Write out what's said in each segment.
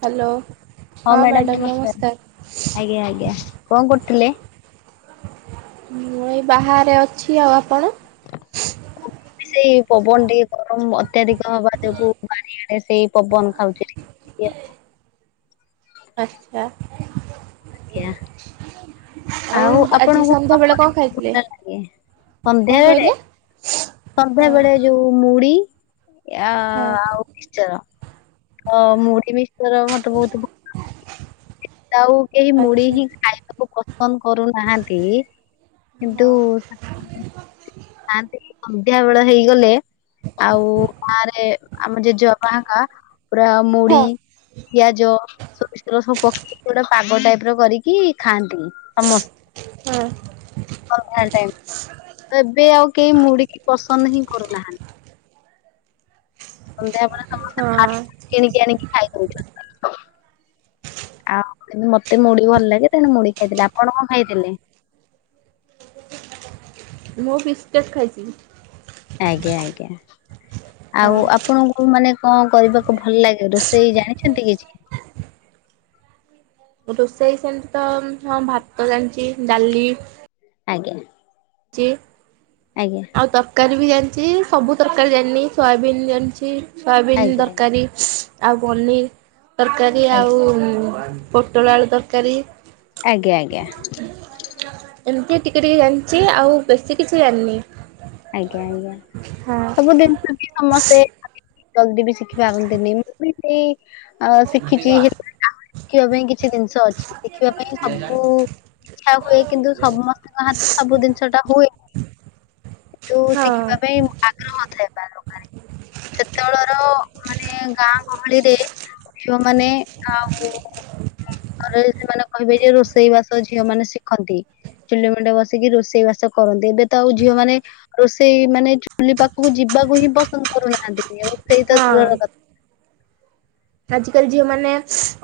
Hello. ହଁ madam ନମସ୍କାର ଆଜ୍ଞା ଆଜ୍ଞା କଣ କରୁଥିଲେ। ମୁଁ ଏଇ ବାହାରେ ଅଛି ଆଉ ଆପଣ। ସେଇ ପବନ ଟିକେ ଗରମ ଅତ୍ୟଧିକ ହବା ଯୋଗୁଁ ବାରିଆଡେ ସେଇ ପବନ ଖାଉଥିଲି। ଆଚ୍ଛା। ଆଜ୍ଞା ଆଉ ଆଜି ଆପଣଙ୍କୁ ସନ୍ଧ୍ୟାବେଳେ କଣ [inaudible] ଖାଇଥିଲେ ଭଲ ଲାଗେ। କଣ ସନ୍ଧ୍ୟା ବେଳେ କହିଲେ? ସନ୍ଧ୍ୟା ହଁ ବେଳେ ଯୋଉ ମୁଢି ଆ ହଁ ଆଉ ମିସ୍ଚର ତ ମୁଢି ମିସ୍ ର ମତେ ବହୁତ ଭ ତ ଆଉ କେହି ମୁଢ଼ି ଆଚ୍ଛା ହିଁ ଖାଇବାକୁ ପସନ୍ଦ କରୁନାହାନ୍ତି କିନ୍ତୁ ହଁ [unintelligible] ସନ୍ଧ୍ୟା ବେଳ ହେଇଗଲେ ଆଉ ଗାଁରେ ଆମ ଜେଜେବାପା ହାକା ପୁରା ମୁଡି ହଁ ପିଆଜ ସୋରିଷ ତେଲ ସବୁ ପକେଇକି ପୁରା ପାଗ ଟାଇପ ର କରିକି କି ଖାଆନ୍ତି ସମସ ହଁ ସଂଧ୍ୟାବେଳ ଟାଇମ୍ [inaudible] ଏବେ ଆଉ କେହି ମୁଢ଼ି କି ପସନ୍ଦ ହିଁ କରୁନାହାନ୍ତି। ସନ୍ଧ୍ୟାବେେଳେ ସମସ୍ତେ ହଁ ଫାଷ୍ଟଫୁଡ୍ କିଣିକି ଆଣିକି ଖାଇଦଉଛନ୍ତି। [inaudible] ଆଉ ମତେ ମୁଢି ଭଲ ଲାଗେ ତେଣୁ ମୁଢି ଖାଇଥିଲି ଆପଣ କଣ ଖାଇଥିଲେ। ମୁଁ ବିସ୍କେଟ ଖାଇଚି। ଆଜ୍ଞା ଆଜ୍ଞା ଆଉ ହଁ ଆପଣଙ୍କୁ ମାନେ କଣ କରିବାକୁ ଭଲ ଲାଗେ ରୋଷେଇ ଜାଣିଛନ୍ତି କିଛି। ରୋଷେଇ ସେମିତି ତ ହଁ ଭାତ ଜାଣିଚି ଡାଲି ଆଜ୍ଞା। ଚି ଆଜ୍ଞା। ଆଉ ତରକାରୀ ବି ଜାଣିଚି ସବୁ ତରକାରୀ ଜାଣିିନି ସୋୟାବିିନ ଜାଣିଚି। ସୋୟାବିନ୍ ଆଜ୍ଞା ତରକାରୀ ଆଉ ପନିର୍ ତରକାରୀ ଆଜ୍ଞା ଆଉ ପୋଟଳ ଆଳୁ ତରକାରୀ। ଆଜ୍ଞା ଆଜ୍ଞା। ଏମିତି ଟିକେ ଟିକେ ଜାଣିଚି ଆଉ ବେଶୀ କିଛି ଜାଣିିନି। ଆଜ୍ଞା ଆଜ୍ଞା ସବୁ ଦିନିଷ ବି ସମସ୍ତେ ଜଲଦି ବି ଶିଖିପାରନ୍ତିନି ମୁଁ ବି ସେଇ ଆ ଶିଖିଛି ହେଲେ ଆହୁରି ଶିଖିବା ପାଇଁ କିଛି ଜିନିଷ ଅଛି ଶିଖିବା ପାଇଁ ସବୁ ଖା ହୁଏ କିନ୍ତୁ ସମସ୍ତଙ୍କ ହାତରେ ସବୁ ଜିନିଷ ଟା ହୁଏ। ତୁ ହଁ। ଶିଖିବା ପାଇଁ ଆଗ୍ରହ‌ ଥାଏ ବା ଦରକାର। ସେତେବେଳର ମାନେ ଗାଁ ଗହଳିରେ ଝିଅ ମାନେ ଆଉ ଘରେ ସେମାନେ କହିବେ ଯେ ରୋଷେଇ ବାସ ଝିଅ ମାନେ ଶିଖନ୍ତି। ଚୁଲି ମୁଣ୍ଡେ ବସିକି ରୋଷେଇ ବାସ କରନ୍ତି ଏବେ ତ ଆଉ ଝିଅମାନେ ରୋଷେଇ ମାନେ ଚୁଲି ପାଖକୁ ଯିବାକୁ ହିଁ ପସନ୍ଦ କରୁନାହାନ୍ତି କେହି। ରୋଷେଇ ତ ହଁ। ଦୂରର କଥା। ଆଜିକାଲି ଝିଅମାନେ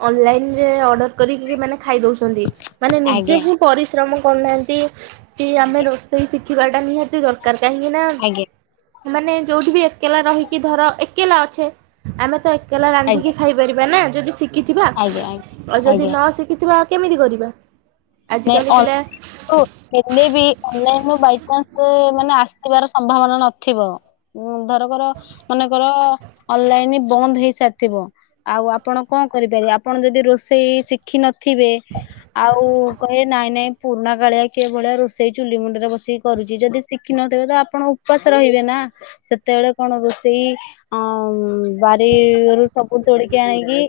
ଅନଲାଇନ ରେ ଅର୍ଡର କରିକି ମାନେ ଖାଇ ଦଉଛନ୍ତି। ମାନେ କଥା ନିଜେ ଆଜ୍ଞା ହିଁ ପରିଶ୍ରମ କରୁନାହାନ୍ତି କି ଆମେ ଆଜ୍ଞା ରୋ ରୋଷେଇ ଶିଖିବାଟା ନିହାତି ଦରକାର। କାହିଁକି ନା ଆଜ୍ଞା ମାନେ ଯୋଉଠି ବି ଏକେଲା ରହିକି ଧର‌ ଏକେଲା ଅଛେ, ଆମେ ତ ଏକେଲା ଆଜ୍ଞା ରାନ୍ଧିକି ଖାଇପାରିବା ନା ଯଦି ଶିଖିଥିବା। ଆଜ୍ଞା ଆଜ୍ଞା ଆଉ ଯଦି ଆଜ୍ଞା ନ ଶିଖିଥିବା କେମିତି କରିବା। ନାଇଁ ଆଜିକାଲି ଅ ପିଲା ରୁ ହେଲେ ବି ଅନଲାଇନ ରୁ ବାଇଚାନ୍ସ ମାନେ ଆସିବାର ସମ୍ଭାବନା ନଥିବ ଉଁ ଧରକର ମନେକର ଅନଲାଇନ୍ ବନ୍ଦ ହେଇ ସାରିଥିବ ଆଉ ଆପଣ କଣ କରିପାରିବେ। ଆପଣ ଯଦି ରୋଷେଇ ଶିଖିନଥିବେ, ଆଉ କହିବେ ନାଇଁ ନାଇଁ ପୁରୁଣା କାଳିଆ କିଏ ଭଳିଆ ରୋଷେଇ ଚୁଲି ମୁଣ୍ଡରେ ବସିକି କରୁଚି। ଯଦି ଶିଖିିନଥିବେ ତ ଆପଣକୁ ଉପାସ ରହିବେ ନା। ସେତେବେଳେ କଣ ରୋଷେଇ ଅ ବାରିରୁ ସବୁ ତୋଳିକି ଆଣିକି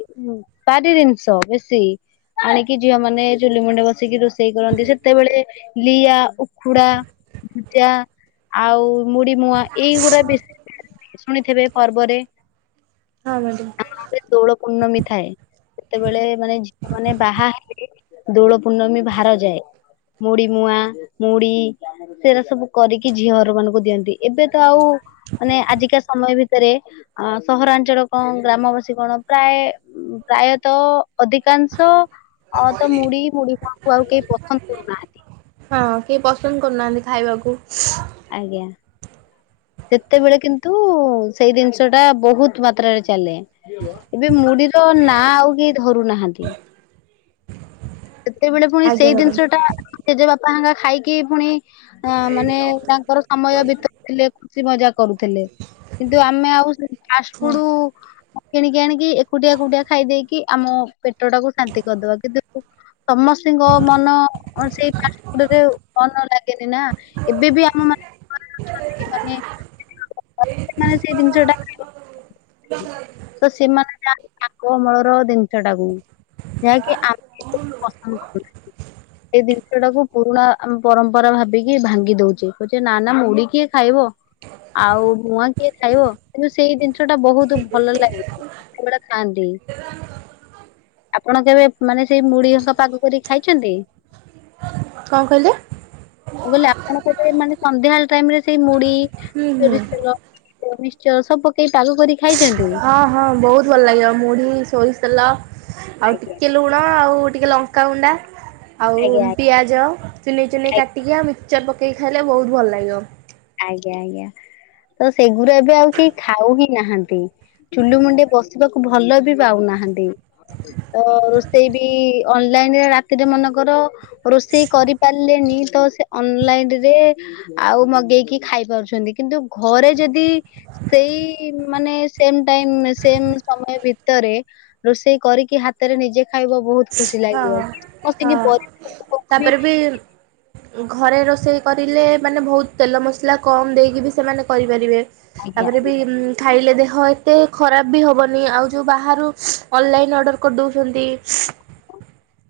ବାରି ଜିନିଷ ବେଶି ଆଣିକି ଝିଅ ମାନେ ଚୁଲି ମୁଣ୍ଡେ ବ ବସିକି ରୋଷେଇ କରନ୍ତି। ସେତେବେଳେ ଲିଆ ଉଖୁଡା ଭୁଜା ଆଉ ମୁଢ଼ି ମୁଆଁ ଏଇଗୁଡା ବି ଶୁଣିଥିବେ ପର୍ବରେ। [unintelligible] ସେ ଦୋଳ ପୂର୍ଣ୍ଣମୀ ଥାଏ। ସେତେବେଳେ ମାନେ ଝିଅ ମାନେ ବାହା ହେଇ ଦୋଳ ପୂର୍ଣ୍ଣମୀ ଭାର ଯାଏ। ମୁଢି ମୁଆଁ, ମୁଢି ସେରା ସବୁ କରିକି ଝିଅ ଘର ମାନଙ୍କୁ ଦିଅନ୍ତି। ଏବେ ତ ଆଉ ମାନେ ଆଜିକା ସମୟ ଭିତରେ ଅ ସହରାଞ୍ଚଳ କଣ ଗ୍ରାମବାସୀ କଣ ପ୍ରାୟ ପ୍ରାୟତଃ ଅଧିକାଂଶ ଅ ତ ମୁଢି ମୁଢି ମୁଆଁ କୁ ଆଉ କେହି ପସନ୍ଦ କରୁନାହାନ୍ତି। ହଁ କେହି ପସନ୍ଦ କରୁନାହାନ୍ତି ଖାଇବାକୁ। ଆଜ୍ଞା। ସେତେବେଳେ କିନ୍ତୁ ସେଇ ଜିନିଷ ଟା ବହୁତ ମାତ୍ରାରେ ଚାଲେ। ଏବେ ମୁଢିର ନା ଆଉ କେହି ଧରୁ ନାହାନ୍ତି। ସେତେବେଳେ ପୁଣି ଆଜ୍ଞା ସେଇ ମ୍ୟାଡ଼ାମ ଜିନିଷ ଟା ଜେଜେ ବାପା ହେଙ୍କା ଖାଇକି ପୁଣି ଅ ମାନେ ତାଙ୍କର ସମୟ ବିତ ଥିଲେ ଖୁସି ମଜା କରୁଥିଲେ। କିନ୍ତୁ ଆମେ ଆଉ ସେ ହଁ। ଫାଷ୍ଟଫୁଡ୍ କିଣିକି ଆଣିକି ଏକୁଟିଆ ଏକୁଟିଆ ଖାଇଦେଇକି ଆମ ପେଟ ଟାକୁ ଶାନ୍ତି କରିଦବା। କିନ୍ତୁ ସମସ୍ତିଙ୍କ ମନ ସେଇ ଫାଷ୍ଟଫୁଡ ରେ ମନ ଲାଗେନି ନା। ଏବେ ବି ଆମ ମାନେ [unintelligible] [unintelligible] ସେଇ ଜିନିଷ ଟା ତ ସେମାନେ ଚାହାନ୍ତି ଆଗ ଅମଳର ଜିନିଷ ଟାକୁ। ଯାହାକି ଆ [unintelligible] ପସନ୍ଦ [unintelligible] ସେଇ ଜିନିଷ ଟାକୁ ପୁରୁଣା ଆମ ପରମ୍ପରା ଭାବିକି ଭାଙ୍ଗି ଦଉଚେ କହୁଚେ ନା ନା ମୁଢି କିଏ ଖାଇବ। ଆଉ ମୁଆଁ କିଏ ଖାଇବ। କିନ୍ତୁ ସେଇ ଜିନିଷ ଟା ବହୁତ ଭଲ ଲାଗେ। ସେତବେଳେ ଖାଆନ୍ତି। ଆପଣ କେବେ ମାନେ ସେଇ ମୁଢି [unintelligible] ପାଗ କରି ଖାଇଛନ୍ତି? କଣ କହିଲେ? ମୁଁ କହିଲେ ଆପଣ କେବେ ମାନେ ସନ୍ଧ୍ୟାବେଳ ଟାଇମ୍ ରେ ସେଇ ମୁଢି ହୁଁ ହୁଁ ସୋରିଷ ତେଲ ମିକ୍ସଚର ସବୁ ପକେଇ ପାଗ କରି ଖାଇଚନ୍ତି? ହଁ ହଁ ବହୁତ ଭଲ ଲାଗିବ। ମୁଢି, ସୋରିଷ ତେଲ ଆଉ ଆଜ୍ଞା ଟିକେ ଲୁଣ ଆଉ ଟିକେ ଲଙ୍କାଗୁଣ୍ଡା ଆଉ ଆଜ୍ଞା ଆଜ୍ଞା ପିଆଜ ଚୁନେଇ ଚୁନେଇ କାଟିକି ଆଉ ମିକ୍ସଚର ପକେଇକି ଖାଇଲେ ବହୁତ ଭଲ ଲାଗିବ। ଆଜ୍ଞା ଆଜ୍ଞା ତ ସେଗୁରା ଏବେ ଆଉ କେହି ଖାଉ ହିଁ ନାହାନ୍ତି। ଚୁଲି ମୁଣ୍ଡେ ବସିବାକୁ ଭଲ ବି ପାଉନାହାନ୍ତି। ତ ରୁଷେଇ ବି, ଅନ୍‌ଲାଇନ୍‌ ରେ ରାତିରେ ମନେକର ରୁଷେଇ କରି ପାରିଲିନି, ତ ସେ ଅନ୍‌ଲାଇନି ରେ ଆଉ ମଗେଇ କି ଖାଇ ପାରୁଛନ୍ତି। କିନ୍ତୁ ଘରେ ଯଦି ସେଇ ମାନେ ସେମ୍ ଟାଇମ୍, ସେମ୍ ସମୟ ଭିତରେ। ରୁଷେଇ କରିକି, ହାତେରେ ନିଜେ ଖାଇବ ବହୁତ୍ ହଁ ହଁ ତାପରେ ବି [unintelligible] ଘରେ ରୋଷେଇ କରିଲେ, ମାନେ ଭଉତ୍ ତେଲ ମସ୍‌ଲା କମ୍ ଦେଇକି ବି ସେମାନେ କରିପାରିବେ। ଆଜ୍ଞା। [inaudible] ଖାଇଲେ ଦେହ ଏତେ ଖରାପ୍ ବି ହବନି, ଆଉ ଯଉ ବାହାରୁ ଅଲ୍ଲାଇନ୍‌ ଅର୍ଡ଼ର କର୍ ଦଉଚନ୍ତି।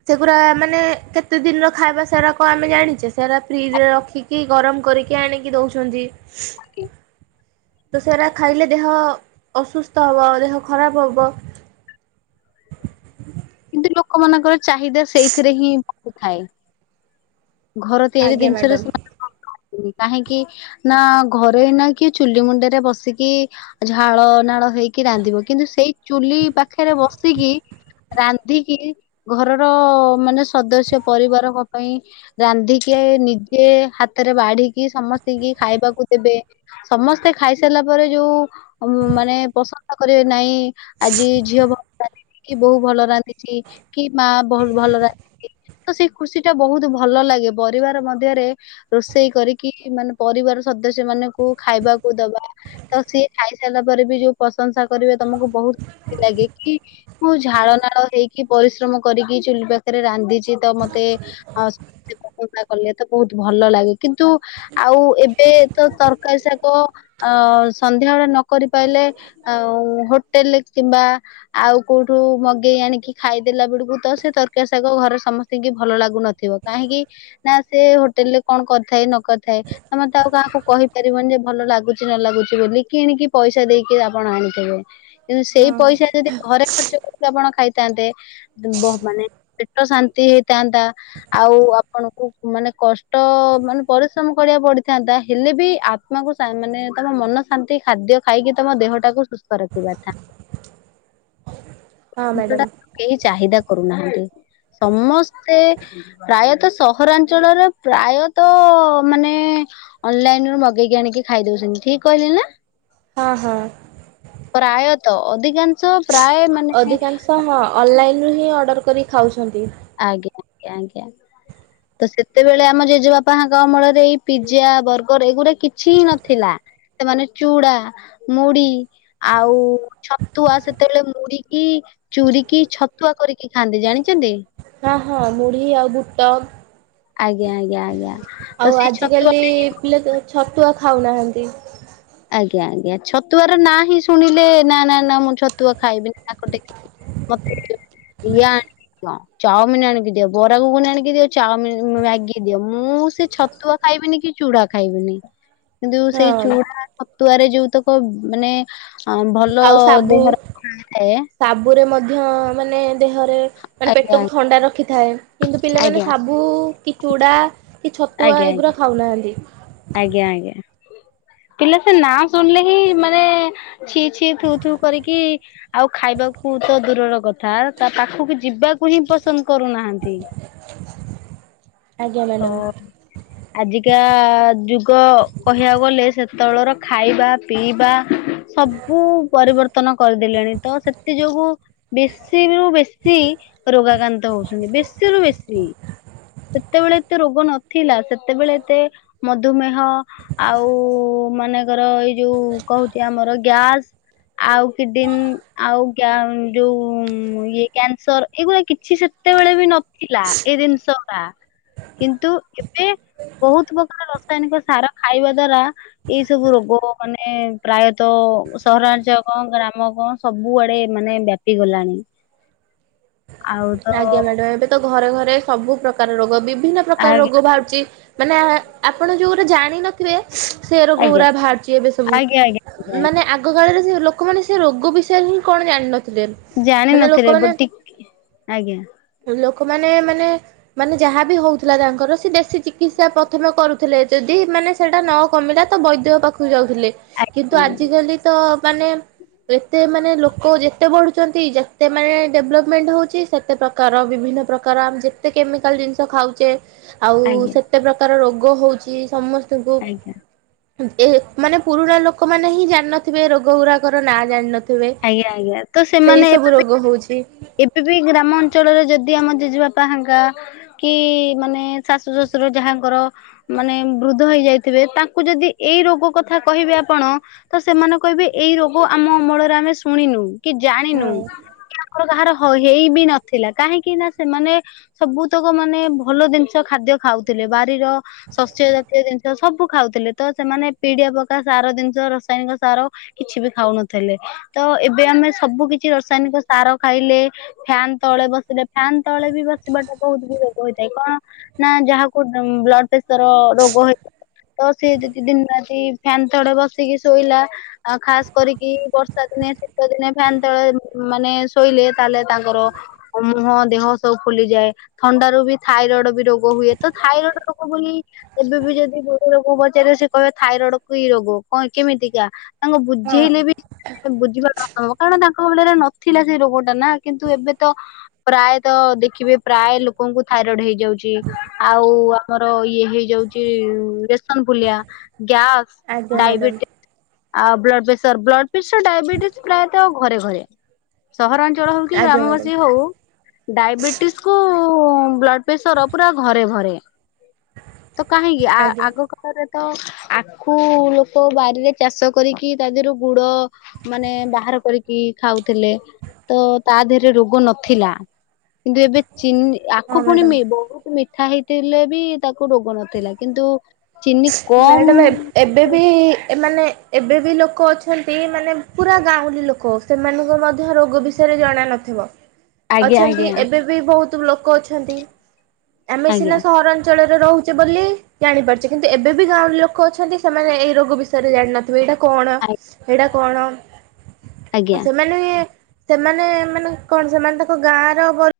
ସେଗୁରା ମାନେ କେତେ ଦିନ୍‌ର ଖାଇବା? ସେରା କ'ଣ ଆମେ ଜାଣିଚେ। ସେରା ଫ୍ରିଜ୍‌ ରେ ରଖି କି, ଗରମ୍ କରିକି ଆଣିକି ଦଉଚନ୍ତି। [unintelligible] ତ ସେରା ଖାଇଲେ ଦେହ ଅସୁସ୍ଥ ହବ, ଦେହ ଖରାପ୍ ହବ। କିନ୍ତୁ ଲୋକମାନଙ୍କର ଚାହିଦା ସେଇଥିରେ ହିଁ ଥାଏ। ଆଜ୍ଞା ମ୍ୟାଡ଼ାମ। [unintelligible] ନା ଘରେ ନା କି ଚୁଲି ମୁଣ୍ଡରେ ବସିକି ଝାଳ ନାଳ ହେଇକି ରାନ୍ଧିବ, କିନ୍ତୁ ସେଇ ଚୁଲି ପାଖରେ ବସିକି ରାନ୍ଧିକି, ଘରର ମାନେ ସଦସ୍ୟ ପରିବାରକ ପାଇଁ ରାନ୍ଧିକେ, ନିଜେ ହାତେରେ ବାଢ଼ିକି ସମସ୍ତିଙ୍କି ଖାଇବାକୁ ଦେବେ। ସମସ୍ତେ ଖାଇ ସାର୍ଲା ପରେ, ଯଉ ମାନେ ପସନ୍ଦ କରିବେ ନାଇଁ। [unintelligible] [inaudible] ଭଲ ଲାଗେ, ପରିବାର ମଧ୍ୟରେ ରୁଷେଇ କରିକି, ମାନେ ପରିବାର ସଦସ୍ୟ ମାନେକୁ ଖାଇବାକୁ ଦବା। ତ ସିଏ ଖାଇ ସାର୍ଲା ପରେ ବି, ଯଉ ପଶଂସା କରିବେ ତମକୁ ବହୁତ୍ ଲାଗେ କି? ମୁଁ ଝାଳ ନାଳ ହେଇକି ପରିଶ୍ରମ କରିକି ଚୁଲି ପାଖେରେ ରାନ୍ଧିଚି। ତ ମତେ ପ୍ରଶଂସା କଲେ ତ ବହୁତ୍ ଭଲ ଲାଗେ, କିନ୍ତୁ ଆଉ ଏବେ ତ ତର୍କାରୀ ସନ୍ଧ୍ୟାବଳେ ନ କରି ପାଇଲେ, ହୋଟେଲ୍‌ ରେ କିମ୍ବା ଆଉ କଉଠୁ ମଗେଇ ଆଣିକି ଖାଇଦେଲା ବେଳକୁ, ତ ସେ ତର୍କାରୀ ଶାଗ ଘରେ ସମସ୍ତିଙ୍କି ଭଲ ଲାଗୁନଥିବ। କାହିଁକି ନା ସେ ହୋଟେଲ୍ ରେ କ'ଣ କର୍ ଥାଏ ନ କର୍ ଥାଏ। ତମେତ ଆଉ କାହାକୁ କହିପାରିବନି ଯେ ଭଲ ଲାଗୁଚି ନ ଲାଗୁଚି ବୋଲି, କିଣିକି ପଇସା ଦେଇକି ଆପଣ ଆଣିଥିବେ। କିନ୍ତୁ ସେଇ ହଁ ପଇସା ଯଦି ଘରେ ଖର୍ଚ୍ଚ ଆପଣ ଖାଇଥାନ୍ତେ, ମାନେ ପେଟ ଶାନ୍ତି ହେଇଥାନ୍ତା। ଆଉ ଆପଣକୁ ମାନେ କଷ୍ଟ ମାନେ ପରିଶ୍ରମ କରିବାକୁ ପଡ଼ିଥାନ୍ତା। ହେଲେ ବି କୁ ମାନେ ତମ ମନ ଶାନ୍ତି, ଖାଦ୍ୟ ଖାଇକି ତମ ଦେହଟାକୁ ସୁସ୍ଥ ରଖି [unintelligible] ମ୍ୟାଡ଼ାମ [inaudible] ପ୍ରାୟତ ସହରାଞ୍ଚଳରେ ପ୍ରାୟତ ମାନେ ଅନ୍‌ଲାଇନ୍‌ ରୁ ମଗେଇକି ଆଣିକି ଖାଇ ଦଉଚନ୍ତି। ଠିକ୍ କହିଲି ନା। ହଁ ହଁ। ପ୍ରାୟତ ଅଧିକାଂଶ ପ୍ରାୟେ ମାନେ ଅଲ୍ ନାଇନ୍ ହିଁ ଅର୍ଡ଼ର୍ କରି ଖାଉଛନ୍ତି। [unintelligible] [unintelligible] ତ ସେତେବେଳେ ଆମ ଜେଜେବାପାଙ୍କ ଅମଳରେ ଏଇ ପିଜା, ବର୍ଗର ଏଗୁରା କିଛି---ନଥିଲା। ସେମାନେ ଚୁଡ଼ା ମୁଡ଼ି ଆଉ ଛତୁଆ ସେତେବେଳେ ମୁଡ଼ି କି ଚୁରୀ କିି ଛତୁଆ କରିକି ଖାଆନ୍ତି, ଜାଣିଚନ୍ତି? ହଁ ମୁଢ଼ି ଆଉ ବୁଟ। ଆଜ୍ଞା ଆଜ୍ଞା ଆଜ୍ଞା, ଆଉ ତ ସେଇ ଛତୁଆ ଆଜିକାଲି ପିଲା ଛତୁଆ ଖାଉନାହାନ୍ତି। ଆଜ୍ଞା ଆଜ୍ଞା ଛତୁଆର ନାଁ ହିଁ ଶୁଣିଲେ ନା ନା ନା ମୁଁ ଛତୁଆ ଖାଇବିନି ନାକ ଟେକି [unintelligible] ଚାଓମିନ ଆଣିକି ଦିଅ ବରା ଘୁଗୁନି ଆଣିକି ଦିଅ ଚାଓମି ମ୍ୟାଗି ଦିଅ ମୁଁ ସେ ଛତୁଆ ଖାଇବିନି କି ଚୁଡ଼ା ଖାଇବିନି। [unintelligible] କିନ୍ତୁ ସେଇ ହଁ ଚୁଡ଼ା ଛତୁଆରେ ଯୋଉତକ ମାନେ ଅ ଭଲ ଆଉ ସାବୁ ଦେହର ଥାଏ। ସାବୁରେ ମଧ୍ୟ ମାନେ ଦେହରେ ମାନେ ଆଜ୍ଞା ପେଟକୁ ଥଣ୍ଡା ରଖିଥାଏ କିନ୍ତୁ ଆଜ୍ଞା ପିଲାମାନେ ଆଜ୍ଞା ସାବୁ କି ଚୁଡ଼ା କି ଛତୁଆ ଆଜ୍ଞା ଏଗୁରା ଖାଉନାହାନ୍ତି। ଆଜ୍ଞା ଆଜ୍ଞା ପିଲା ସେ ନାଁ ଶୁଣିଲେ ହିଁ ମାନେ ଛି ଛି ଥୁ ଥୁ କରିକି ଆଉ ଖାଇବାକୁ ତ ଦୂରର କଥା ତା ପାଖକୁ ଯିବାକୁ ହିଁ ପସନ୍ଦ କରୁନାହାନ୍ତି। ଆଜ୍ଞା ମ୍ୟାଡ଼ାମ [unintelligible] ଆଜିକା ଯୁଗ କହିବାକୁ ଗଲେ ସେତବେଳର ଖାଇବା ପିଇବା ସବୁ ପରିବର୍ତ୍ତନ କରିଦେଲେଣି ତ ସେଥି ଯୋଗୁ ବେଶୀରୁ ବେଶୀ ରୋଗାକାନ୍ତ ହଉଛନ୍ତି ବେଶୀରୁୁ ବେଶୀ। ସେତେବେଳେ ଏତେ ରୋଗ ନଥିଲା ସେତେବେଳେ ଏତେ ମଧୁମେହ ଆଉ ମନେଙ୍କର ଏଇ ଯୋଉ କହୁଛି ଆମର ଗ୍ୟାସ ଆଉ କିଡିନୀ ଆଉ ଗ୍ୟା ଯୋଉ ଇଏ କ୍ୟାନ୍ସର ଏଇଗୁଡା କିଛି ସେ ସେତେବେଳେ ବି ନଥିଲା ଏଇ ଦିନିଷ ଗୁଡା। କିନ୍ତୁ ଏବେ ବହୁତ୍ ପ୍ରକାର ରସାୟନିକ ସାର ଖାଇବା ଦ୍ଵାରା ଏଇ ସବୁ ରୋଗ ମାନେ ପ୍ରାୟତଃ ସହରାଞ୍ଚ କଣ ଗ୍ରାମ କଣ ସବୁଆଡେ ମାନେ ବ୍ୟାପି ଗଲାଣି। [unintelligible] ଆଉ ତ ଆଜ୍ଞା ମ୍ୟାଡ଼ାମ ଏବେ ତ ଘରେ ଘରେ ସବୁ ପ୍ରକାର ରୋଗ ବିଭିନ୍ନ ପ୍ରକାର ଆଜ୍ଞା ରୋଗ ବାହାରୁଛି। ମାନା ଆପଣ ଯୋଉ ଗୋଟେ ଜାଣିିନଥିବେ ସେ ରୋଗ ଆଜ୍ଞା ଗୁରା ବାହାରଛି ଏବେ ସବୁ ଆଜ୍ଞା ଆଜ୍ଞା ଆଜ୍ଞା ଆଜ୍ଞା ମାନେ ଆ ଆଗ କାଳରେ ସେ ଲୋକମାନେ ସେ ରୋଗ ବିଷୟରେ ହିଁ କଣ ଜାଣିନଥିଲେ। ମାନେ ଜାଣିିନଥିଲେ ଲୋକମାନେ ବଟ୍ ଟିକ ଆଜ୍ଞା। ଲୋକମାନେ ମାନେ ମାନେ ଯାହା ବି ହଉଥିଲା ତାଙ୍କର ସେ ଦେଶୀ ଚିକିତ୍ସା ପ୍ରଥମେ କରୁଥିଲେ ଯଦି ମାନେ ସେଟା ନ କମିଲା ତ ବୈଦ୍ୟ ପାଖକୁ ଯାଉଥିଲେ ଆଜ୍ଞା କିନ୍ତୁ ଆଜ୍ଞା ଆଜିକାଲି ତ ମାନେ ଏତେ ମାନେ ଲୋକ ଯେତେ ବଢୁଛନ୍ତି ଯେତେ ମାନେ ଡେଭଲବ ମେଣ୍ଟ ହଉ ଚି ସେତେ ପ୍ରକାର ବିଭିନ୍ନ ପ୍ରକାର ଆମେ ଯେତେ କେମିକାଲ ଜିନିଷ ଖାଉଛେ ଆଉ ଆଜ୍ଞା ସେ କେତେ ପ୍ରକାର ରୋଗ ହଉଚି ସମସ୍ତଙ୍କୁ ଆଜ୍ଞା ଏ ମାନେ ପୁରୁଣା ଲୋକ ମାନେ ହିଁ ଜାଣିନଥିବେ ଏ ରୋଗ ଗୁରାକର ନାଁ ଜାଣିନ ଥିବେ ଆଜ୍ଞା ଆଜ୍ଞା ତ ସେଇ ସେମାନେ ସବୁ ରୋଗ ହଉଛି। ଏବେ ବି ଗ୍ରାମ ଅଞ୍ଚଳରେ ଯଦି ଆମ ଜେଜେ ବାପା ହାଙ୍କା କି ମାନେ ଶାଶୁ ଶଶୁର ଯାହାଙ୍କର ମାନେ ବୃଦ୍ଧ ହେଇଯାଇଥିବେ ତାଙ୍କୁ ଯଦି ଏଇ ରୋଗ କଥା କହିବେ ଆପଣ ତ ସେମାନେ କହିବେ ଏଇ ରୋଗ ଆମ ଅମଳରେ ଆମେ ଶୁଣିନୁ କି ହଁ ଜାଣିନୁ। ଆଗୁରୁ କାହାର ହ ହେଇ ବି ନଥିଲା କାହିଁକି ନା ସେମାନେ ସବୁତକ ମାନେ ଭଲ ଦିନିଷ ଖାଦ୍ୟ ଖାଉଥିଲେ ବାରିର ଶସ୍ୟ ଜାତୀୟ ଜିନିଷ ସବୁ ଖାଉଥିଲେ ତ ସେମାନେ ପିଡିଆ ପକା ସାର ଜିନିଷ ରାସାୟନିକ ସାର କିଛି ବି ଖାଉନଥିଲେ ତ ଏବେ ଆମେ ସବୁ କିଛି ରସାୟନିକ ସାର ଖାଇଲେ ଫ୍ୟାନ ତଳେ ବସିଲେ ଫ୍ୟାନ ତଳେ ବି ବସିବାଟା ବହୁତ୍ ବି ରୋଗ ହୋଇଥାଏ କଣ? ନାଁ ଯାହାକୁ ବ୍ଲଡ ପ୍ରେସର ରୋଗ ହେ ତ ସେ ଯଦି ଦିନ ରାତି ଫ୍ୟାନ୍ ତଳେ ବସିକି ଶୋଇଲା ଆ ଖାସ କରିକି ବର୍ଷା ଦିନେ ଶୀତ ଦିନେ ଫ୍ୟାନ ତଳେ ଉଁ ମାନେ ଶୋଇଲେ ତାହେଲେ ତାଙ୍କର ମୁହଁ ଦେହ ସବୁ ଫୁଲିଯାଏ। ଥଣ୍ଡାରୁ ବି ଥାଇରଏଡ ବି ରୋଗ ହୁଏ। ତ ଥାଇରଏଡ ରୋଗ ବୋଲି ଏବେ ବି ଯଦି ବୁଢି ଲୋକକୁ ପଚାରିବ। ସେ କହିବେ ଥାଇରଏଡ କି ରୋଗ କଣ କେମିତିକା? ତାଙ୍କୁ ହଁ ବୁଝେଇଲେ ବି ବୁଝିବା ନ [unintelligible] କାରଣ ତାଙ୍କ ବେଳେ ରେ ନ ଥିଲା ସେଇ ରୋଗ ଟା ନା କିନ୍ତୁ ଏବେ ତ ପ୍ରାୟତଃ ଦେଖିବେ ପ୍ରାୟ ଲୋକଙ୍କୁ ଥାଇରଏଡ ହେଇଯାଉଚି। ଆଉ ଆମର ଇଏ ହେଇଯାଉଛି ଏସନ ଫୁଲିଆ, ଗ୍ୟାସ୍ ଆଜ୍ଞା ମ୍ୟାଡ଼ାମ ଡାଇବେଟିସ୍ ଆଉ blood pressure blood pressure diabetes ପ୍ରାୟତଃ ଘରେ ଘରେ। ସହରାଞ୍ଚଳ ହଉ କି ଆଜ୍ଞା ମ୍ୟାଡ଼ାମ୍ ଗ୍ରାମବାସୀ ହଉ। ଡାଇବେଟିସକୁୁ ବ୍ଲଡ଼ ପ୍ରେସର ପୁରା ଘରେ ଘରେ। ତ କାହିଁକି ଆ ଆଜ୍ଞା ଆଗ କୁ ଖରେ ତ ଆଖୁ ଲୋକ ବାରିରେ ଚାଷ କରିକି ତା ଦେହରୁ ଗୁଡ ମାନେ ବାହାର କରିକି ଖାଉଥିଲେ। ତ ତା ଦେହରେ ରୋଗ ନଥିଲା। କିନ୍ତୁ ଏବେ ଚିନି ଆଖୁ ହଁ ପୁଣି ମ୍ୟାଡ଼ାମ୍। ବି ମି ମିଠା ହେଇଥିଲେ ବି ତାକୁ ରୋଗ ନଥିଲା। କିନ୍ତୁ ଚିନି କମ୍ ମ୍ୟାଡ଼ାମ ଏ ଏବ୍ ଏବେବି ଏ ମାନେ ଏବେ ବି ଲୋକ ଅଛନ୍ତି ମାନେ ପୁରା ଗାଉଁଳି ଲୋକ ସେମାନଙ୍କୁ ମଧ୍ୟ ରୋଗ ବିଷୟରେ ଜଣା ନଥିବ। ଆଜ୍ଞା ଅଛନ୍ତି ଆଜ୍ଞା ଏବେ ବି ବହୁତ ଲୋକ ଅଛନ୍ତି ଆମେ ସିନା ଆଜ୍ଞା ସହରାଞ୍ଚଳରେ ରହୁ ଚୁ ବୋଲି ଜାଣିପାରୁଚେ। କିନ୍ତୁ ଏବେ ବି ଗାଉଁଲି ଲୋକ ଅଛନ୍ତି ସେମାନେ ଏଇ ରୋଗ ବିଷୟରେ ଜାଣିନଥିବେ। ଏଇଟା କଣ ହେଇଟା କଣ ଆଜ୍ଞା। ସେମାନେ ସେମାନେ ମାନେ କଣ ସେମାନେ ତାଙ୍କ ଗାଁ ର ଗ